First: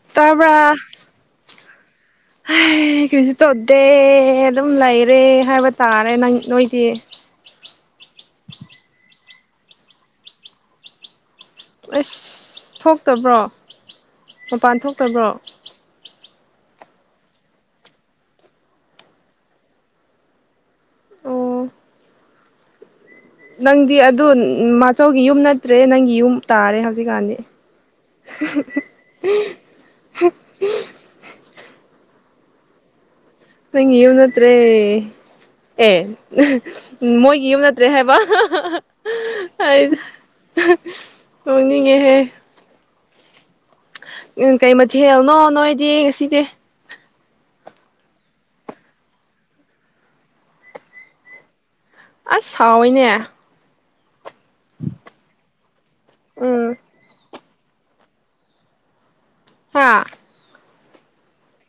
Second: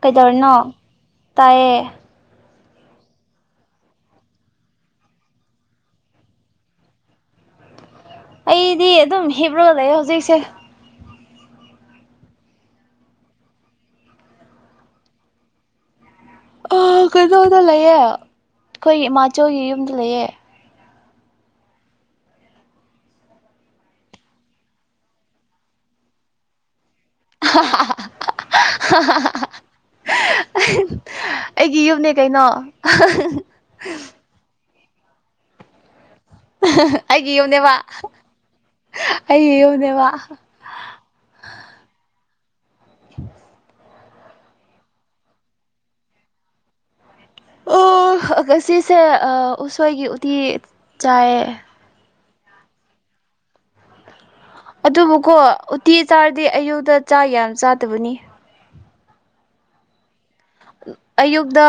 ꯀꯩꯗꯧꯔꯤꯅꯣ ꯇꯥꯕ꯭ꯔꯥ ꯇꯥꯏꯌꯦ [inaudible] ꯑꯩ ꯀꯩꯁꯨ ꯇꯧꯗꯦ ꯑꯗꯨꯝ ꯂꯩꯔꯦ ꯍꯥꯏꯕ ꯇꯥꯔꯦ ꯅꯣꯏꯗꯤ ꯑꯩꯗꯤ ꯑꯗꯨꯝ ꯍꯤꯞꯄꯒ ꯂꯩꯌꯦ ꯍꯧꯖꯤꯛꯁꯦ ꯑꯁ ꯊꯣꯛꯇꯕ꯭ꯔꯣ ꯃꯄꯥꯟ ꯊꯣꯛꯇꯕ꯭ꯔꯣ ꯑ ꯀꯩꯅꯣꯗ ꯂꯩꯑꯦ ꯑꯩꯈꯣꯏ ꯏꯃꯥꯆꯧꯒꯤ ꯌꯨꯝꯗ ꯂꯩꯌꯦ ꯑꯣ ꯅꯪꯗꯤ ꯑꯗꯨ ꯃꯥꯆꯧꯒꯤ ꯌꯨꯝ ꯅꯠꯇ꯭ꯔꯦ ꯅꯪꯒꯤ ꯌꯨꯝ ꯇꯥꯔꯦ ꯍꯧꯖꯤꯛꯀꯥꯟꯗꯤ ꯑꯩꯒꯤ ꯌꯨꯝꯅꯦ ꯀꯩꯅꯣ ꯅꯪꯒꯤ ꯌꯨꯝ ꯅꯠꯇ꯭ꯔꯦ ꯑꯩꯒꯤ ꯃꯣꯏꯒꯤ ꯌꯨꯝ ꯌꯨꯝꯅꯦꯕ ꯅꯠꯇ꯭ꯔꯦ ꯍꯥꯏꯕ ꯑꯩꯒꯤ ꯍꯥꯏꯗ ꯌꯨꯝꯅꯦꯕ ꯅꯣꯛꯅꯤꯡꯉꯦꯍꯦ [inaudible] ꯀꯔꯤ ꯃꯊꯦꯜꯅꯣ ꯅꯣꯏꯗꯤ ꯉꯁꯤꯗꯤ ꯉꯁꯤꯁꯦ ꯎꯁꯣꯏꯒꯤ ꯎꯇꯤ ꯆꯥꯏꯌꯦ ꯑꯁ ꯍꯥꯎꯏꯅꯦ ꯑꯗꯨꯕꯨꯀꯣ ꯎꯇꯤ ꯆꯥꯔꯗꯤ ꯎꯝ ꯑꯌꯨꯛꯇ ꯆꯥꯛ ꯌꯥꯝ ꯆꯥꯗꯕꯅꯤ ꯍꯥ ꯑꯌꯨꯛꯇ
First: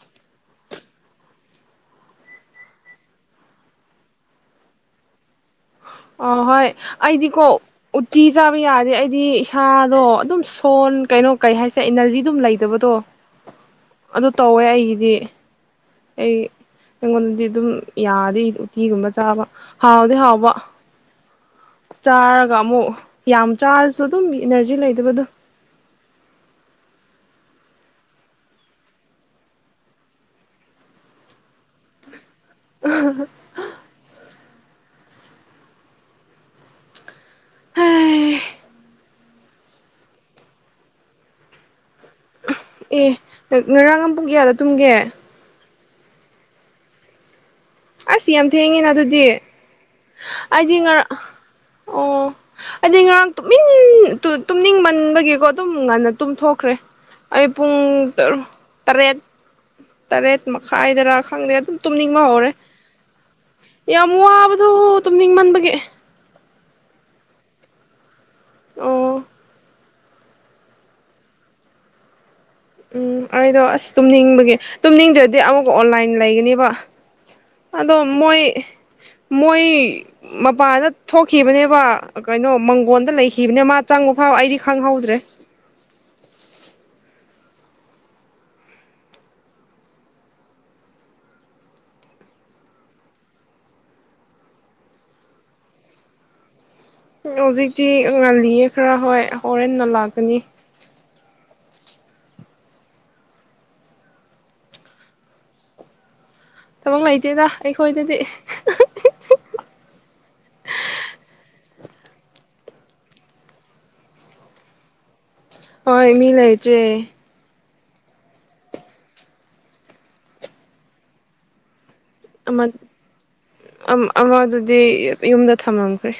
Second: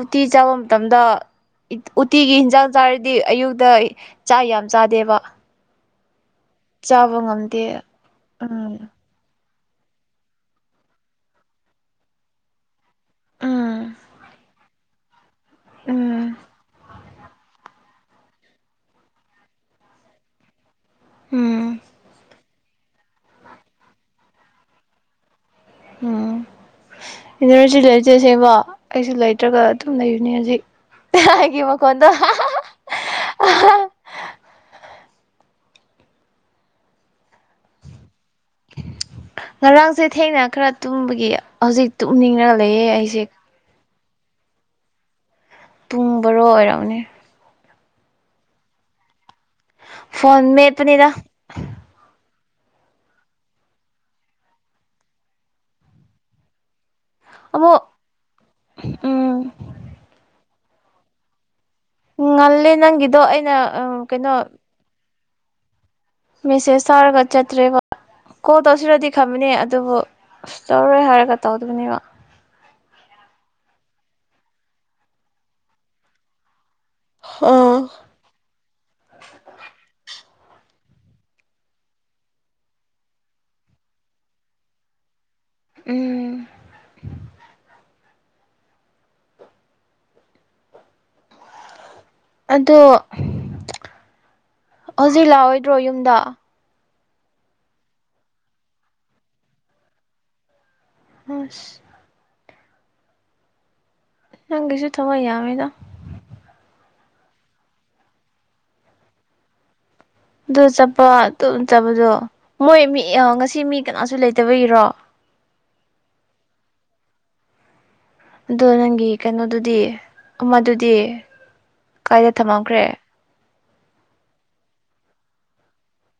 ꯎꯇꯤ ꯆꯥꯕ ꯃꯇꯝꯗ ꯎꯇꯤꯒꯤ ꯑꯦꯟꯖꯥꯡ ꯆꯥꯔꯗꯤ ꯑꯌꯨꯛꯇ ꯆꯥꯛ ꯌꯥꯝ ꯆꯥꯗꯦꯕ ꯑ ꯍꯣꯏ ꯆꯥꯕ ꯑꯩꯗꯤꯀꯣ ꯉꯝꯗꯦ ꯎꯇꯤ ꯆꯥꯕ ꯎꯝ ꯌꯥꯗꯦ ꯑꯩꯗꯤ ꯁꯥꯗꯣ ꯑꯗꯨꯝ ꯁꯣꯟ ꯀꯩꯅꯣ ꯀꯩ ꯍꯥꯏꯁꯦ ꯏꯅ꯭ꯔꯖꯤ ꯑꯗꯨꯝ ꯂꯩꯇꯕꯗꯣ ꯎꯝ ꯑꯗꯨ ꯇꯧꯋꯦ ꯑꯩꯒꯤꯗꯤ ꯑꯩ ꯎꯝ ꯑꯩꯉꯣꯟꯗꯗꯤ ꯑꯗꯨꯝ ꯌꯥꯗꯤ ꯎꯇꯤꯒꯨꯝꯕ ꯆꯥꯕ ꯍꯥꯎꯗꯤ ꯍꯥꯎꯕ ꯎꯝ ꯆꯥꯔꯒ ꯑꯃꯨꯛ ꯌꯥꯝ ꯆꯥꯔꯁꯨ ꯑꯗꯨꯝ ꯏꯅ꯭ꯔꯖꯤ ꯂꯩꯇꯕꯗꯣ ꯎꯝ ꯏꯅꯔꯖꯤ ꯂꯩꯇꯦ ꯁꯦꯕ ꯑꯩꯁꯨ ꯂꯩꯇ꯭ꯔꯒ ꯑꯗꯨꯝ ꯂꯩꯕꯅꯦ ꯍꯖꯤꯛ ꯑꯩꯒꯤ ꯃꯈꯣꯟꯗꯣ [unintelligible] ꯍꯩ ꯉꯔꯥꯡꯁꯦ ꯊꯦꯡꯅ ꯈꯔ ꯇꯨꯝꯕꯒꯤ ꯍꯧꯖꯤꯛ ꯇꯨꯝꯅꯤꯡꯔ ꯑꯦ ꯉꯔꯥꯡ ꯄꯨꯡ ꯀꯌꯥꯗ ꯇꯨꯝꯒꯦ ꯄꯨꯡ ꯕꯔꯣ ꯑꯣꯏꯔꯝꯒꯅꯤ ꯑꯁ ꯌꯥꯝ ꯊꯦꯡꯉꯦꯅ ꯑꯗꯨꯗꯤ ꯐꯣꯟ ꯑꯩꯗꯤ ꯉꯔꯥ ꯃꯦꯠꯄꯅꯤꯗ ꯑꯣ ꯍꯥꯏꯗꯤ ꯉꯔꯥꯡ ꯇꯨ ꯇꯨ ꯇꯨꯝꯅꯤꯡ ꯃꯟꯕꯒꯤꯀꯣ ꯗꯨꯝ ꯉꯟꯅ ꯇꯨꯝꯊꯣꯛꯈ꯭ꯔꯦ ꯑꯩ ꯄꯨꯡ ꯑꯃꯨꯛ ꯇꯔꯨꯛ ꯇꯔꯦꯠ ꯎꯝ ꯇꯔꯦꯠ ꯃꯈꯥꯏꯗꯔꯥ ꯈꯪꯗꯦ ꯑꯗꯨꯝ ꯇꯨꯝꯅꯤꯡꯕ ꯍꯧꯔꯦ ꯉꯜꯂꯦ ꯅꯪꯒꯤꯗꯣ ꯑꯩꯅ ꯑꯥ ꯌꯥꯝ ꯀꯩꯅꯣ ꯋꯥꯕꯗꯣ ꯇꯨꯝꯅꯤꯡꯃꯟꯕꯒꯤ ꯃꯦꯁꯦꯁ ꯊꯥꯔꯒ ꯆꯠꯇ꯭ꯔꯦꯕ ꯀꯣꯜ ꯇꯧꯁꯤꯔꯗꯤ ꯑꯣ ꯈꯝꯕꯅꯦ ꯑꯗꯨꯕꯨ ꯑꯁ ꯇꯧꯔꯣꯏ ꯍꯥꯏꯔꯒ ꯇꯧꯗꯕꯅꯦꯕ ꯎꯝ ꯑꯩꯗꯣ ꯑꯁ ꯇꯨꯝꯅꯤꯡꯕꯒꯤ ꯇꯨꯝꯅꯤꯡꯗ꯭ꯔꯗꯤ ꯑꯃꯨꯛꯀ ꯑꯣꯟꯂꯥꯏꯟ ꯂꯩꯒꯅꯤꯕ ꯑꯣ ꯑꯗꯣ ꯃꯣꯏ ꯃꯣꯏ ꯃꯄꯥꯟꯗ ꯊꯣꯛꯈꯤꯕꯅꯦꯕ ꯀꯩꯅꯣ ꯃꯪꯒꯣꯟꯗ ꯂꯩꯈꯤꯕꯅꯦ ꯃꯥ ꯆꯪꯕ ꯐꯥꯎ ꯑꯩꯗꯤ ꯈꯪꯍꯧꯗ꯭ꯔꯦ ꯎꯝ ꯑꯗꯣ ꯍꯧꯖꯤꯛ ꯂꯥꯛꯑꯣꯏꯗ꯭ꯔꯣ ꯌꯨꯝꯗ ꯍꯧꯖꯤꯛꯇꯤ ꯉꯜꯂꯤꯌꯦ ꯈꯔ ꯍꯣꯏ ꯍꯣꯔꯦꯟꯅ ꯂꯥꯛꯀꯅꯤ ꯍꯁ ꯅꯪꯒꯤꯁꯨ ꯊꯕꯛ ꯌꯥꯝꯃꯦꯗ ꯊꯕꯛ ꯂꯩꯇꯦꯗ ꯑꯩꯈꯣꯏꯗꯗꯤ ꯑꯗꯨ ꯆꯠꯄ ꯑꯗꯨ ꯆꯕꯗꯣ ꯃꯣꯏ ꯃꯤ ꯉꯁꯤ ꯃꯤ ꯀꯅꯥꯁꯨ ꯂꯩꯇꯕꯒꯤꯔꯣ ꯍꯣꯏ ꯃꯤ ꯂꯩꯇ꯭ꯔꯦ ꯑꯗꯣ ꯅꯪꯒꯤ ꯀꯩꯅꯣꯗꯨꯗꯤ ꯑꯃꯗꯨꯗꯤ ꯀ꯭ꯔꯥꯏꯗ ꯊꯝꯃꯝꯈ꯭ꯔꯦ ꯑꯝ ꯑꯃꯗꯨꯗꯤ ꯌꯨꯝꯗ ꯊꯝꯃꯝꯈ꯭ꯔꯦ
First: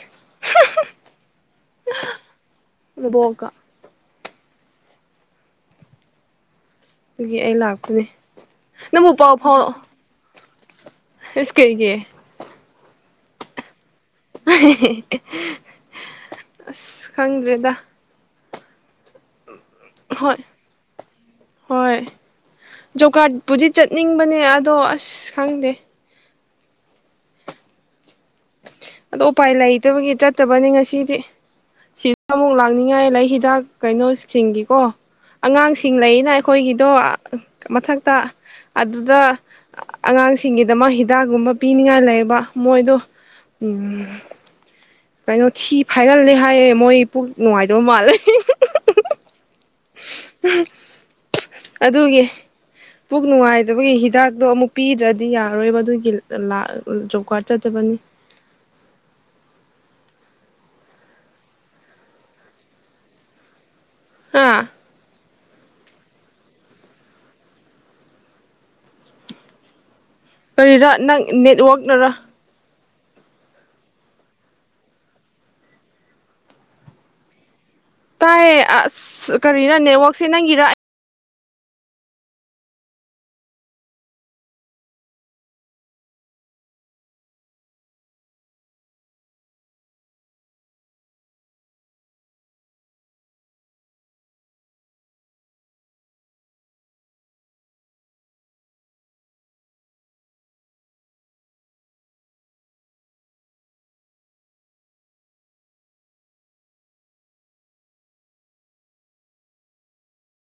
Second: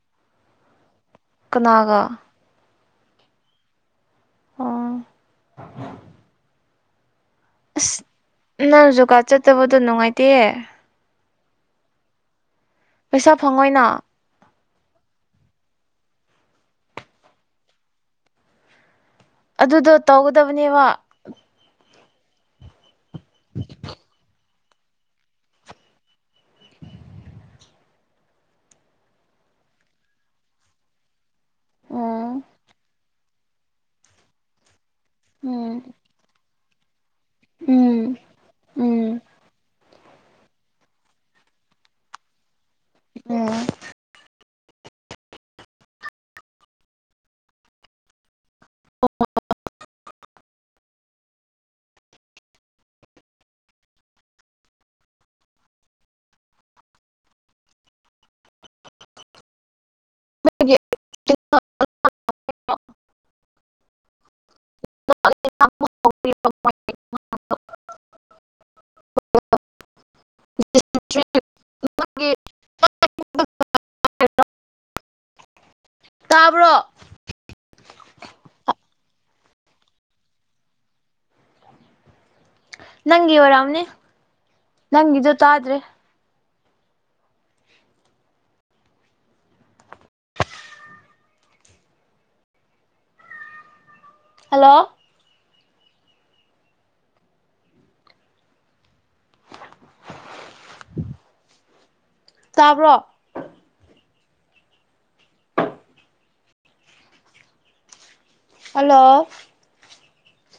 ꯀꯅꯥꯒ ꯏꯕꯣꯛꯀꯥ ꯑꯣ ꯑꯗꯨꯒꯤ ꯑꯩ ꯑꯁ ꯂꯥꯛꯄꯅꯦ ꯅꯪ ꯅꯪꯕꯨ ꯖꯨꯒꯥꯥꯠ ꯆꯠꯇꯕꯗꯣ ꯅꯨꯡꯉꯥꯏꯇꯦ ꯏꯁ ꯀꯩꯒꯤ ꯄꯩꯁꯥ ꯐꯪꯉꯣꯏꯅ [unintelligible] ꯑꯁ ꯈꯪꯗ꯭ꯔꯦꯗ ꯑꯗꯨꯗꯣ ꯍꯣꯏ ꯇꯧꯒꯗꯕꯅꯦꯕ ꯍꯣꯏ ꯖꯣꯕ ꯀꯥꯔꯠ ꯄꯨꯗꯤ ꯆꯠꯅꯤꯡꯕꯅꯦ ꯑꯗꯣ ꯑꯁ ꯈꯪꯗꯦ ꯑꯗꯣ ꯎꯄꯥꯏ ꯂꯩꯇꯕꯒꯤ ꯆꯠꯇꯕꯅꯤ ꯉꯁꯤꯗꯤ ꯁꯤꯗ ꯎꯝ ꯑꯃꯨꯛ ꯂꯥꯛꯅꯤꯡꯉꯥꯏ ꯂꯩ ꯍꯤꯗꯥꯛ ꯀꯩꯅꯣꯁꯤꯡꯒꯤꯀꯣ ꯎꯝ ꯑꯉꯥꯡꯁꯤꯡ ꯂꯩꯅ ꯑꯩꯈꯣꯏꯒꯤꯗꯣ ꯃꯊꯛꯇ ꯎꯝ ꯎꯝ ꯑꯗꯨꯗ ꯑꯉꯥꯡꯁꯤꯡꯒꯤꯗꯃꯛ ꯍꯤꯗꯥꯛꯒꯨꯝꯕ ꯄꯤꯅꯤꯡꯉꯥꯏ ꯂꯩꯕ ꯃꯣꯏꯗꯣ ꯎꯝ ꯎꯝ ꯀꯩꯅꯣ ꯊꯤ ꯐꯥꯏꯒꯜꯂꯦ ꯍꯥꯏꯌꯦ ꯃꯣꯏ ꯄꯨꯛ ꯅꯨꯡꯉꯥꯏꯗꯕ ꯃꯥꯜꯂꯦ [inaudible] ꯑꯗꯨꯒꯤ ꯄꯨꯛ ꯅꯨꯡꯉꯥꯏꯗꯕꯒꯤ ꯍꯤꯗꯥꯛꯗꯣ ꯑꯃꯨꯛ ꯄꯤꯗ꯭ꯔꯗꯤ ꯌꯥꯔꯣꯏꯕ ꯑꯗꯨꯒꯤ ꯂꯥꯛ ꯖꯣꯕ ꯀꯥꯔꯗ ꯆꯠꯇꯕ ꯕꯅꯤ [unintelligible] ꯅꯪꯒꯤ ꯀꯩ ꯅꯣ ꯑ ꯑ [unintelligible] ꯍꯥꯥ [unintelligible] ꯀꯔꯤꯔꯥ ꯅꯪ ꯅꯦꯠꯋꯛꯅꯔꯥ ꯇꯥꯕ꯭ꯔꯣ ꯇꯥꯏꯑꯦ ꯑꯁ ꯀꯔꯤꯔ ꯅꯦꯠꯋꯥꯛꯁꯦ ꯅꯪꯒꯤꯔ ꯅꯪꯒꯤ ꯑꯣꯏꯔꯝꯅꯤ ꯅꯪꯒꯤꯗꯨ ꯇꯥꯗ꯭ꯔꯦ ꯍꯜꯂꯣ ꯇꯥꯕ꯭ꯔꯣ ꯍꯜꯂꯣ